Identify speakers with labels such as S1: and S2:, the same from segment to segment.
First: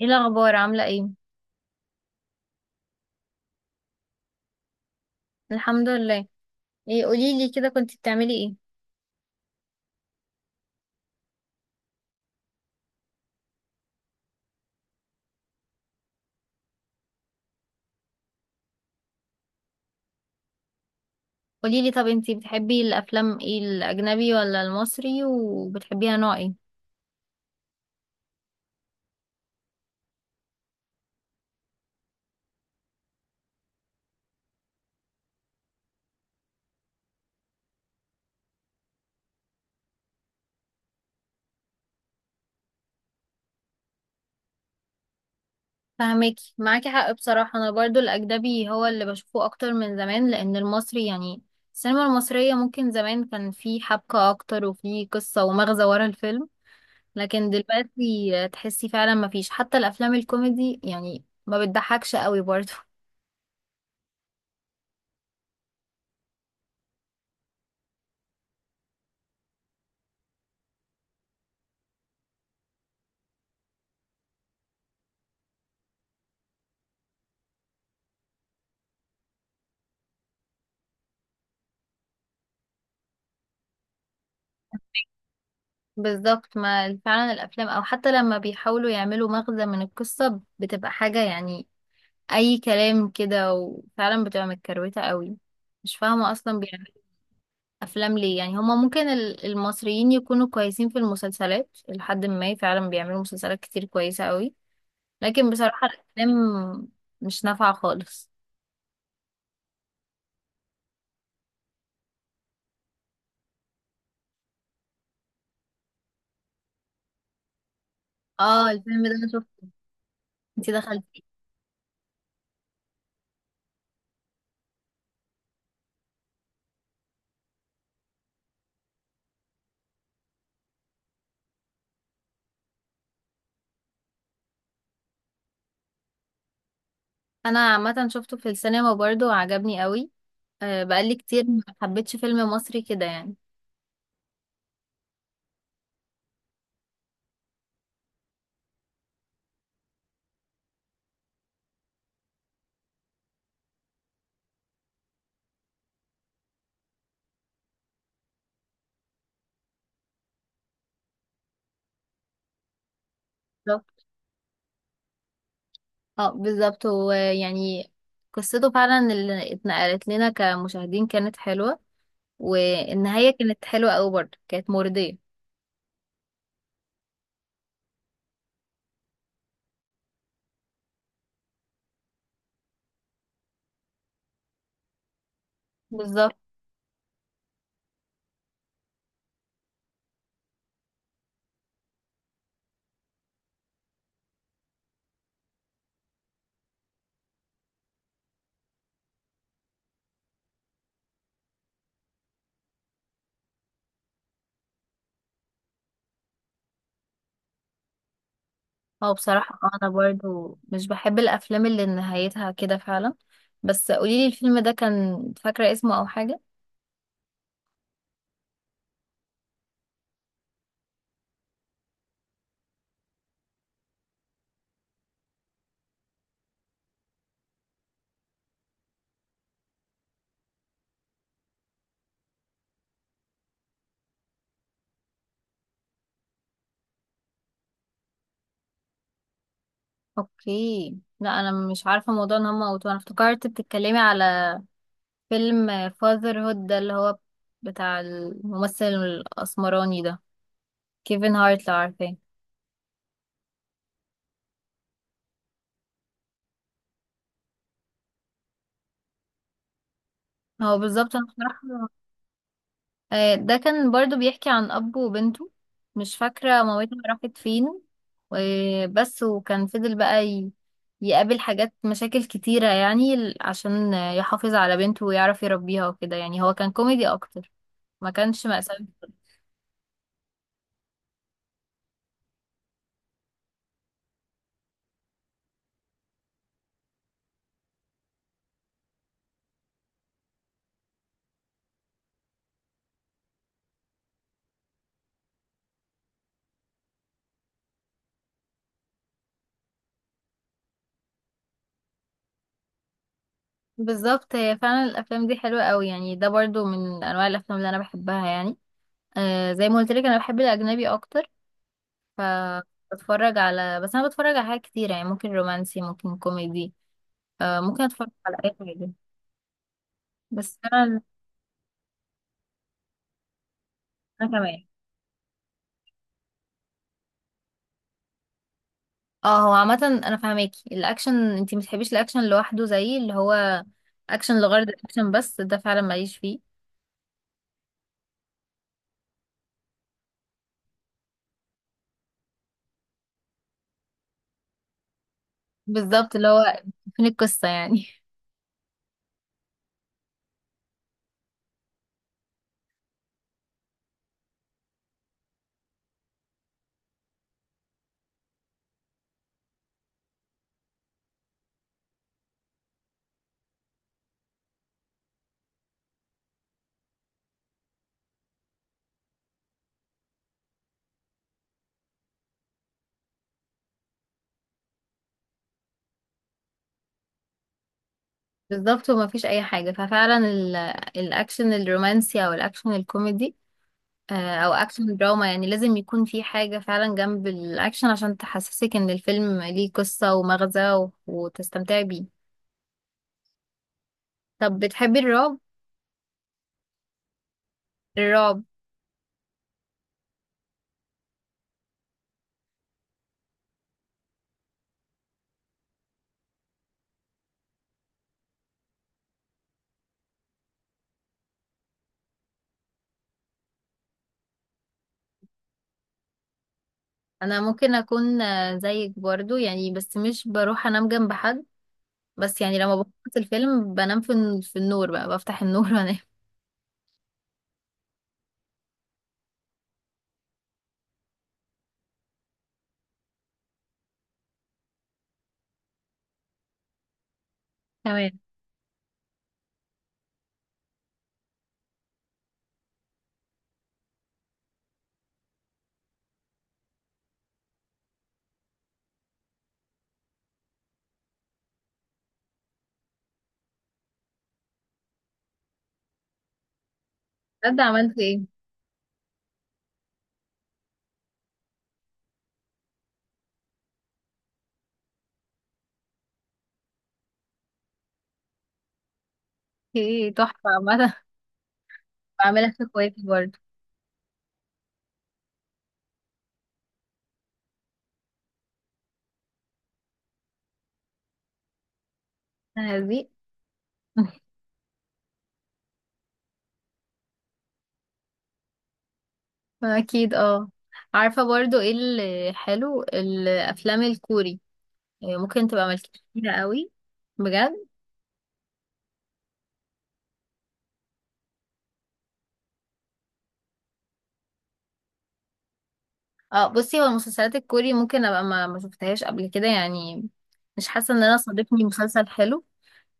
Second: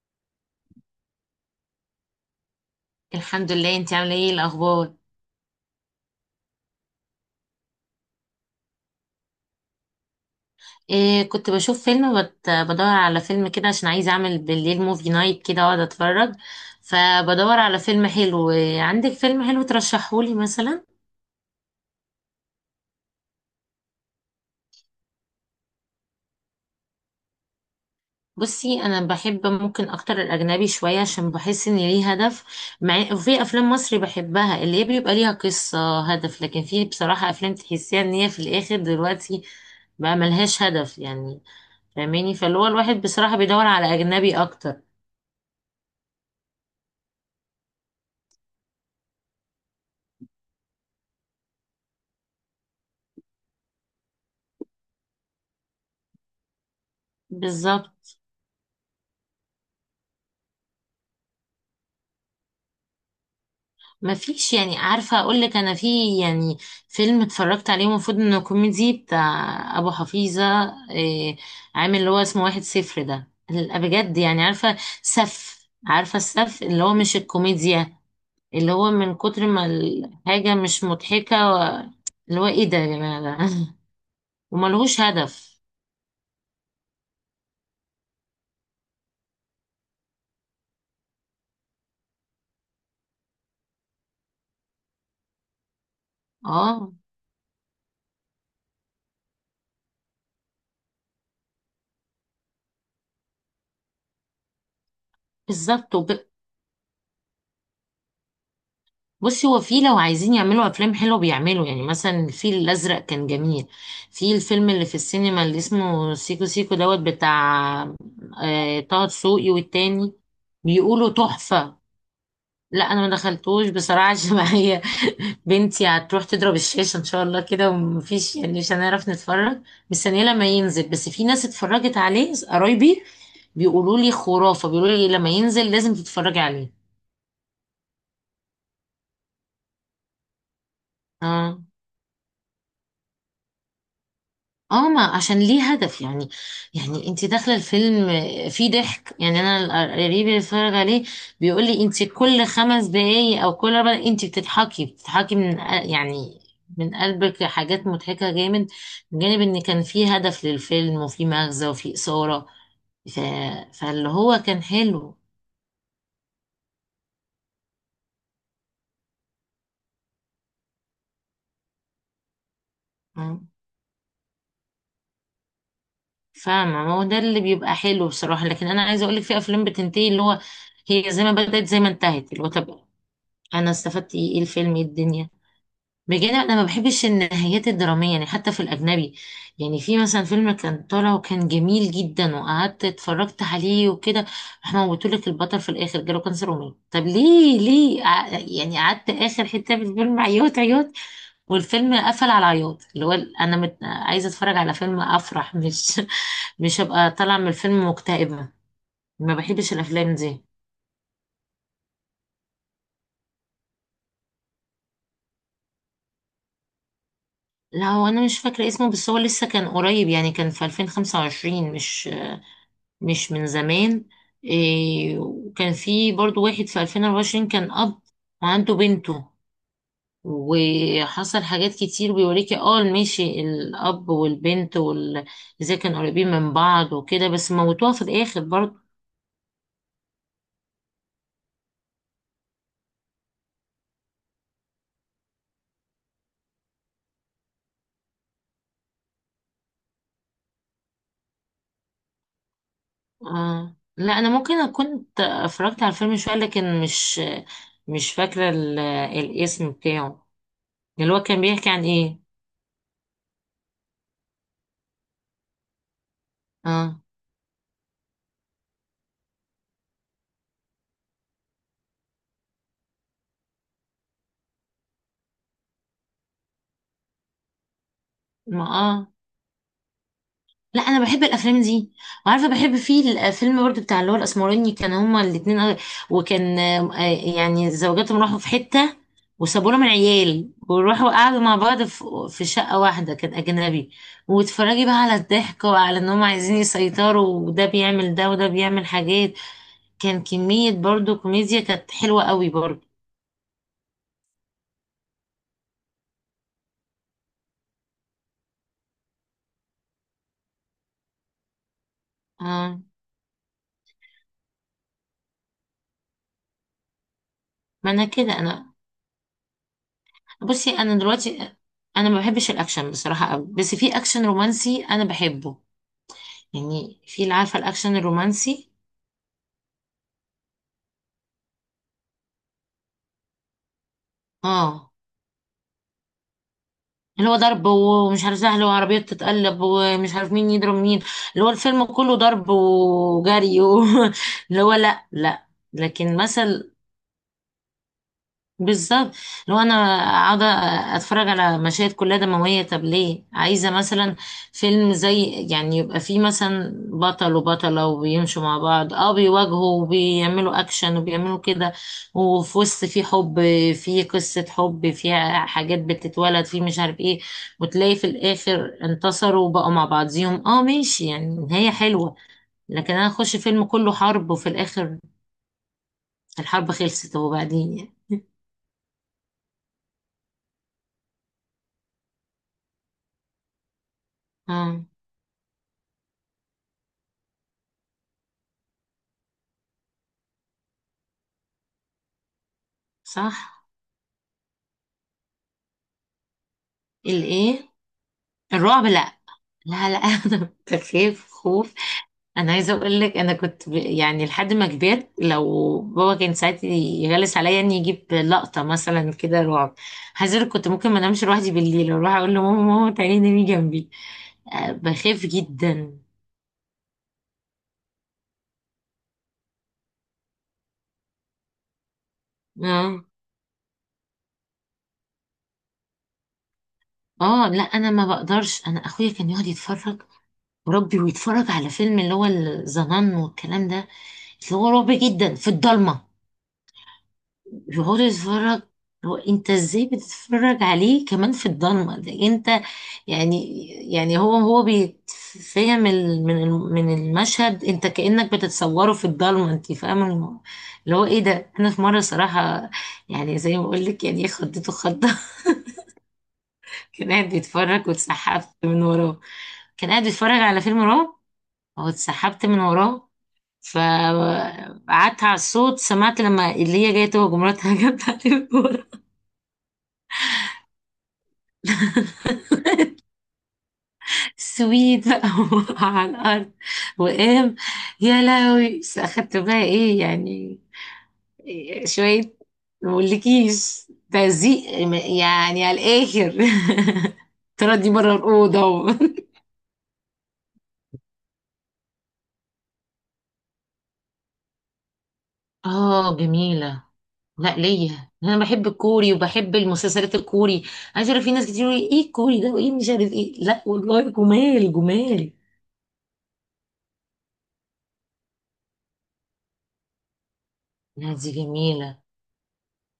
S1: ايه الاخبار، عامله ايه؟
S2: الحمد لله، انت عامله ايه الاخبار؟
S1: الحمد لله. ايه، قولي لي كده، كنت بتعملي ايه؟
S2: إيه، كنت بشوف فيلم بدور على فيلم كده عشان عايزه اعمل بالليل موفي نايت كده واقعد اتفرج. فبدور على فيلم حلو. إيه، عندك فيلم حلو ترشحهولي مثلا؟
S1: قولي لي، طب انتي بتحبي الافلام ايه؟ الاجنبي ولا المصري؟ وبتحبيها نوع ايه؟
S2: بصي، انا بحب ممكن اكتر الاجنبي شويه عشان بحس ان ليه هدف. مع وفي افلام مصري بحبها، اللي هي بيبقى ليها قصه هدف، لكن في بصراحه افلام تحسيها ان هي في الاخر دلوقتي بقى ملهاش هدف يعني. فاهماني؟ فاللي هو الواحد بصراحه بيدور على اجنبي اكتر.
S1: فهماكي، معاكي حق بصراحه، انا برضو الاجنبي هو اللي بشوفه اكتر من زمان، لان المصري يعني السينما المصريه ممكن زمان كان في حبكه اكتر وفي قصه ومغزى ورا الفيلم، لكن
S2: بالظبط.
S1: دلوقتي تحسي فعلا مفيش، حتى الافلام الكوميدي يعني ما بتضحكش قوي برضو.
S2: ما فيش يعني، عارفة اقول لك انا في يعني فيلم اتفرجت عليه المفروض انه كوميدي بتاع ابو حفيظة. إيه، عامل اللي هو اسمه واحد صفر ده بجد يعني، عارفة عارفة السف اللي هو مش الكوميديا، اللي هو من كتر ما الحاجة مش مضحكة اللي هو ايه ده يا جماعة ده؟ وملهوش هدف.
S1: بالظبط، ما فعلا الافلام او حتى لما بيحاولوا يعملوا مغزى من القصة بتبقى حاجة يعني اي كلام كده، وفعلا بتبقى متكروتة قوي. مش فاهمة اصلا بيعملوا
S2: اه،
S1: افلام ليه، يعني هما ممكن المصريين يكونوا كويسين في المسلسلات، لحد ما فعلا بيعملوا مسلسلات كتير كويسة قوي، لكن بصراحة
S2: بالظبط.
S1: الافلام مش نافعة خالص.
S2: بصي، هو في لو عايزين يعملوا افلام حلوه بيعملوا، يعني مثلا الفيل الازرق كان جميل. في الفيلم اللي في السينما اللي اسمه سيكو سيكو دوت بتاع،
S1: اه،
S2: آه،
S1: الفيلم
S2: طه
S1: ده انا
S2: دسوقي
S1: شفته.
S2: والتاني.
S1: انتي
S2: بيقولوا
S1: دخلتيه؟
S2: تحفه. لا، انا ما دخلتوش بصراحه عشان معايا بنتي هتروح تضرب الشاشه ان شاء الله كده، ومفيش يعني مش هنعرف نتفرج. مستنيه لما ينزل، بس في ناس اتفرجت عليه، قرايبي بيقولوا لي خرافه، بيقولوا لي لما ينزل لازم تتفرجي عليه.
S1: انا عامة شفته في السينما برضه وعجبني قوي. آه، بقالي كتير
S2: اه.
S1: ما حبيتش فيلم مصري كده يعني.
S2: اه، ما عشان ليه هدف يعني. يعني انت داخله الفيلم فيه ضحك. يعني انا قريبي اللي اتفرج عليه بيقول لي انت كل خمس دقايق او كل اربع دقايق انت بتضحكي، يعني من قلبك، حاجات مضحكه جامد، من جانب ان كان فيه هدف للفيلم وفيه مغزى وفيه اثاره. ف... فاللي هو كان حلو.
S1: اه، بالظبط، هو يعني قصته فعلا اللي اتنقلت لنا كمشاهدين كانت حلوة، والنهاية
S2: مم.
S1: كانت حلوة أوي، برضه كانت مرضية.
S2: فاهمه، ما هو ده اللي بيبقى حلو بصراحه. لكن انا عايزه اقول لك في افلام بتنتهي اللي هو هي زي ما بدأت زي ما انتهت، اللي هو طب انا استفدت ايه؟ إيه الفيلم؟ إيه الدنيا؟ بجد،
S1: بالظبط،
S2: انا ما بحبش النهايات الدراميه يعني، حتى في الاجنبي. يعني في مثلا فيلم كان طالع وكان جميل جدا وقعدت اتفرجت عليه وكده، احنا موتولك البطل في الاخر جاله كانسر ومات. طب ليه؟ ليه؟ يعني قعدت اخر حته في الفيلم عياط عياط، والفيلم قفل على عياط، اللي هو عايزه اتفرج على فيلم افرح مش مش هبقى طالعه من الفيلم مكتئبه.
S1: هو
S2: ما
S1: بصراحة
S2: بحبش
S1: أنا
S2: الافلام دي.
S1: برضه مش بحب الأفلام اللي نهايتها كده فعلا. بس قوليلي الفيلم ده، كان فاكرة اسمه أو حاجة؟
S2: لا، هو انا مش فاكره اسمه، بس هو لسه كان قريب يعني، كان في 2025، مش مش من زمان. إيه، وكان في برضو واحد في 2024، كان أب وعنده بنته وحصل حاجات كتير بيوريكي. اه ماشي، الأب والبنت ازاي كانوا قريبين من بعض وكده، بس موتوها في الآخر برضو.
S1: اوكي. لا، أنا مش عارفة موضوع إن هما قلتوه، أنا افتكرت بتتكلمي على فيلم فاذر هود ده اللي هو بتاع الممثل الأسمراني ده، كيفن هارت، لو عارفاه.
S2: آه. لا، أنا ممكن أكون اتفرجت على الفيلم شوية، لكن مش مش فاكرة الاسم بتاعه.
S1: هو
S2: اللي
S1: بالظبط
S2: هو
S1: انا
S2: كان بيحكي عن
S1: بصراحة.
S2: ايه؟
S1: آه، ده كان برضو بيحكي عن أب وبنته، مش فاكرة مامتها
S2: اه.
S1: راحت فين. بس وكان فضل بقى يقابل حاجات مشاكل كتيرة، يعني عشان يحافظ على بنته ويعرف يربيها وكده، يعني هو كان كوميدي أكتر، ما كانش
S2: ما
S1: مأساوي.
S2: اه، لا انا بحب الافلام دي. وعارفه بحب فيه الفيلم برضو بتاع اللي هو الاسمراني، كان هما الاتنين، وكان آه، يعني زوجاتهم راحوا في حته وسابوا لهم العيال، وراحوا قعدوا مع بعض في في شقه واحده كان اجنبي. واتفرجي بقى على الضحك وعلى ان هما عايزين يسيطروا، وده بيعمل ده وده بيعمل حاجات، كان كميه برضو كوميديا كانت حلوه قوي برضو.
S1: بالظبط، هي فعلا الأفلام دي حلوة قوي، يعني ده برضو من أنواع الأفلام اللي أنا بحبها يعني. آه، زي ما قلت لك أنا بحب الأجنبي أكتر. ف
S2: اه.
S1: بتفرج على بس أنا بتفرج على حاجات كتيرة، يعني ممكن رومانسي ممكن كوميدي. آه، ممكن
S2: ما انا
S1: أتفرج
S2: كده
S1: على أي
S2: انا،
S1: حاجة. بس
S2: بصي انا
S1: انا.
S2: دلوقتي انا ما بحبش الاكشن بصراحه قوي، بس في اكشن
S1: انا كمان.
S2: رومانسي انا بحبه. يعني في اللي عارفه الاكشن الرومانسي،
S1: اه، هو عامه، انا فاهماكي الاكشن، انتي متحبيش الاكشن لوحده، زي اللي هو اكشن لغرض
S2: اه،
S1: الاكشن بس، ده فعلا ماليش فيه.
S2: اللي هو ضرب ومش عارف سهل وعربيه بتتقلب ومش عارف مين يضرب مين، اللي هو الفيلم كله ضرب وجري اللي هو لا، لا.
S1: بالظبط،
S2: لكن
S1: اللي هو،
S2: مثل،
S1: فين القصه يعني؟
S2: بالظبط. لو انا قاعده اتفرج على مشاهد كلها دمويه، طب ليه؟ عايزه مثلا فيلم زي، يعني يبقى فيه مثلا بطل وبطله وبيمشوا مع بعض، اه، بيواجهوا وبيعملوا اكشن وبيعملوا كده، وفي وسط في حب، في قصه حب فيها حاجات بتتولد في مش عارف ايه، وتلاقي في الاخر انتصروا وبقوا مع بعضيهم، اه ماشي، يعني نهايه حلوه. لكن انا اخش فيلم كله حرب، وفي الاخر الحرب خلصت وبعدين يعني.
S1: بالظبط، وما فيش اي حاجه، ففعلا الاكشن الرومانسي او الاكشن الكوميدي. آه، او
S2: اه.
S1: اكشن دراما، يعني لازم يكون في حاجه فعلا جنب الاكشن عشان تحسسك ان الفيلم ليه قصه ومغزى، وتستمتعي بيه.
S2: صح.
S1: طب بتحبي الرعب؟
S2: الايه؟
S1: الرعب؟
S2: الرعب؟ لا، لا، لا. انا كنت بخاف خوف. انا عايزه اقول لك انا يعني لحد ما كبرت، لو بابا كان ساعات يغلس عليا اني يجيب لقطه مثلا كده رعب، عايزه اقول لك كنت ممكن ما انامش لوحدي بالليل، اروح اقول لماما ماما تعالي نامي جنبي. أه، بخاف جدا.
S1: انا ممكن اكون آه، زيك برضو يعني، بس مش بروح انام جنب حد. بس يعني لما
S2: اه.
S1: بخلص الفيلم بنام في في النور بقى، بفتح النور وانام.
S2: اه، لا انا ما بقدرش. انا اخويا كان يقعد يتفرج، وربي، ويتفرج على فيلم اللي هو الظنن والكلام ده، اللي هو رعب جدا في الضلمه، يقعد
S1: تمام.
S2: يتفرج. هو انت ازاي بتتفرج عليه كمان في الضلمه ده؟ انت يعني، يعني هو بيتفهم من المشهد. انت كانك بتتصوره في الضلمه، انت فاهمه اللي هو ايه ده؟ انا في مره صراحه، يعني زي ما بقول لك يعني خضته خضه. كان قاعد
S1: بجد؟
S2: بيتفرج
S1: عملت ايه؟
S2: واتسحبت من وراه. كان قاعد بيتفرج على فيلم رعب واتسحبت من وراه، فقعدت على الصوت، سمعت لما اللي هي جايه تهجم مراتها، جت عليه من ورا.
S1: ايه، تحفة عامة. بعملها في اخواتي برضو.
S2: سويت بقى وقع على الأرض وقام يا لهوي. بس أخدت بقى إيه يعني؟ إيه شوية،
S1: هذه.
S2: مقولكيش تزيق يعني على الآخر. تردي بره الأوضة.
S1: اكيد اه. عارفة برضو ايه اللي حلو؟ الافلام الكوري. إيه، ممكن تبقى ملكتش
S2: اه،
S1: كتيرة قوي.
S2: جميلة. لا،
S1: بجد.
S2: ليا انا بحب الكوري وبحب المسلسلات الكوري. عايزه اعرف، في ناس كتير يقولوا ايه الكوري ده وايه مش عارف ايه. لا والله، جمال جمال.
S1: اه، بصي هو المسلسلات الكوري ممكن ابقى ما شفتهاش قبل كده يعني، مش حاسة ان
S2: لا،
S1: انا
S2: دي
S1: صادفني
S2: جميلة.
S1: مسلسل حلو،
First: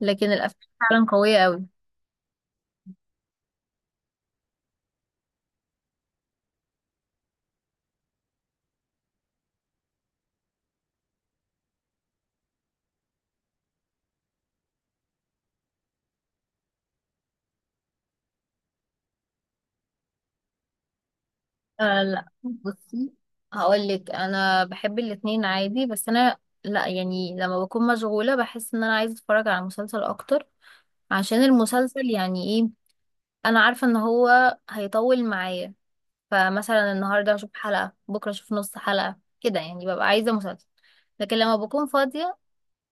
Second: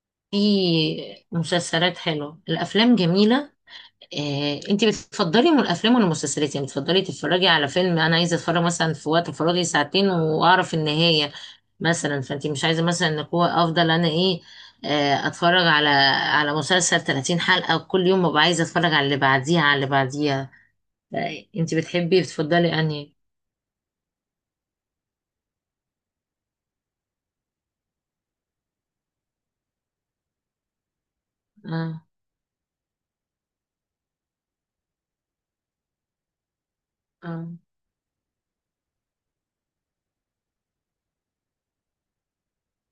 S1: لكن الافلام فعلا
S2: في
S1: قوية قوي.
S2: مسلسلات حلوة، الافلام جميلة. آه، انت بتفضلي من الافلام ولا المسلسلات؟ يعني بتفضلي تتفرجي على فيلم، انا عايزه اتفرج مثلا في وقت فراغي ساعتين واعرف النهايه مثلا، فانت مش عايزه مثلا ان هو افضل انا ايه، آه، اتفرج على على مسلسل 30 حلقه وكل يوم ببقى عايزه اتفرج على اللي بعديها على اللي بعديها؟ انت
S1: آه،
S2: بتحبي
S1: لا،
S2: بتفضلي
S1: بصي،
S2: انهي؟
S1: هقول لك انا بحب الاتنين عادي. بس انا. لا يعني لما بكون مشغولة بحس ان انا عايزة اتفرج على مسلسل اكتر، عشان
S2: اه.
S1: المسلسل يعني ايه، انا عارفة ان هو هيطول معايا. فمثلا النهاردة
S2: اه.
S1: هشوف حلقة، بكرة اشوف نص حلقة كده، يعني ببقى عايزة مسلسل. لكن لما بكون فاضية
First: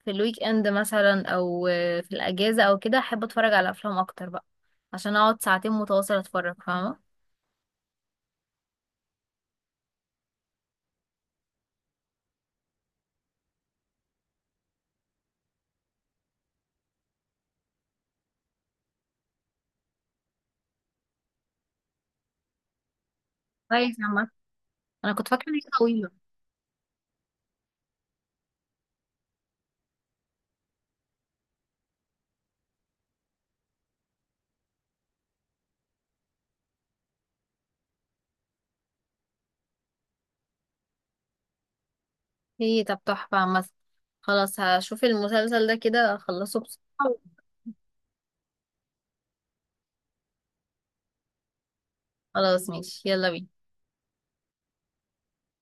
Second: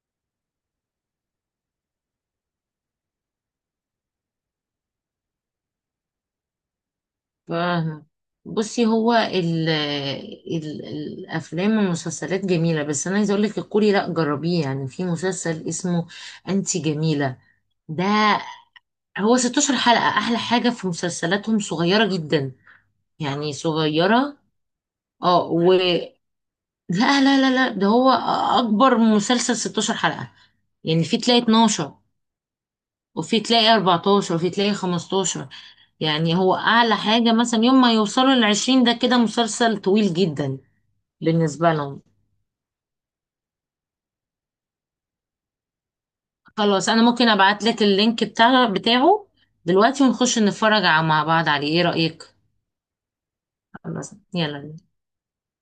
S1: في الويك اند مثلا، او آه، في الاجازة او كده، احب اتفرج على افلام اكتر بقى، عشان اقعد ساعتين متواصل اتفرج، فاهمة؟
S2: فاهمة. بصي هو ال الافلام والمسلسلات جميله، بس انا عايزه اقول لك الكوري لا، جربيه. يعني في مسلسل اسمه انتي جميله ده، هو 16 حلقه. احلى حاجه في مسلسلاتهم صغيره جدا، يعني
S1: كويس عامة.
S2: صغيره.
S1: انا كنت
S2: اه.
S1: فاكرة ان هي
S2: و
S1: طويلة.
S2: لا لا لا لا، ده هو اكبر مسلسل 16 حلقه. يعني في تلاقي 12، وفي تلاقي 14، وفي تلاقي 15. يعني هو اعلى حاجه مثلا يوم ما يوصلوا ل 20، ده كده مسلسل طويل جدا بالنسبة لهم.
S1: هي طب، تحفة عامة. خلاص هشوف المسلسل ده كده، اخلصه بس.
S2: خلاص، انا ممكن ابعت لك اللينك بتاع بتاعه دلوقتي، ونخش نتفرج مع بعض عليه، ايه رأيك؟
S1: خلاص، ماشي، يلا بينا.
S2: خلاص، يلا.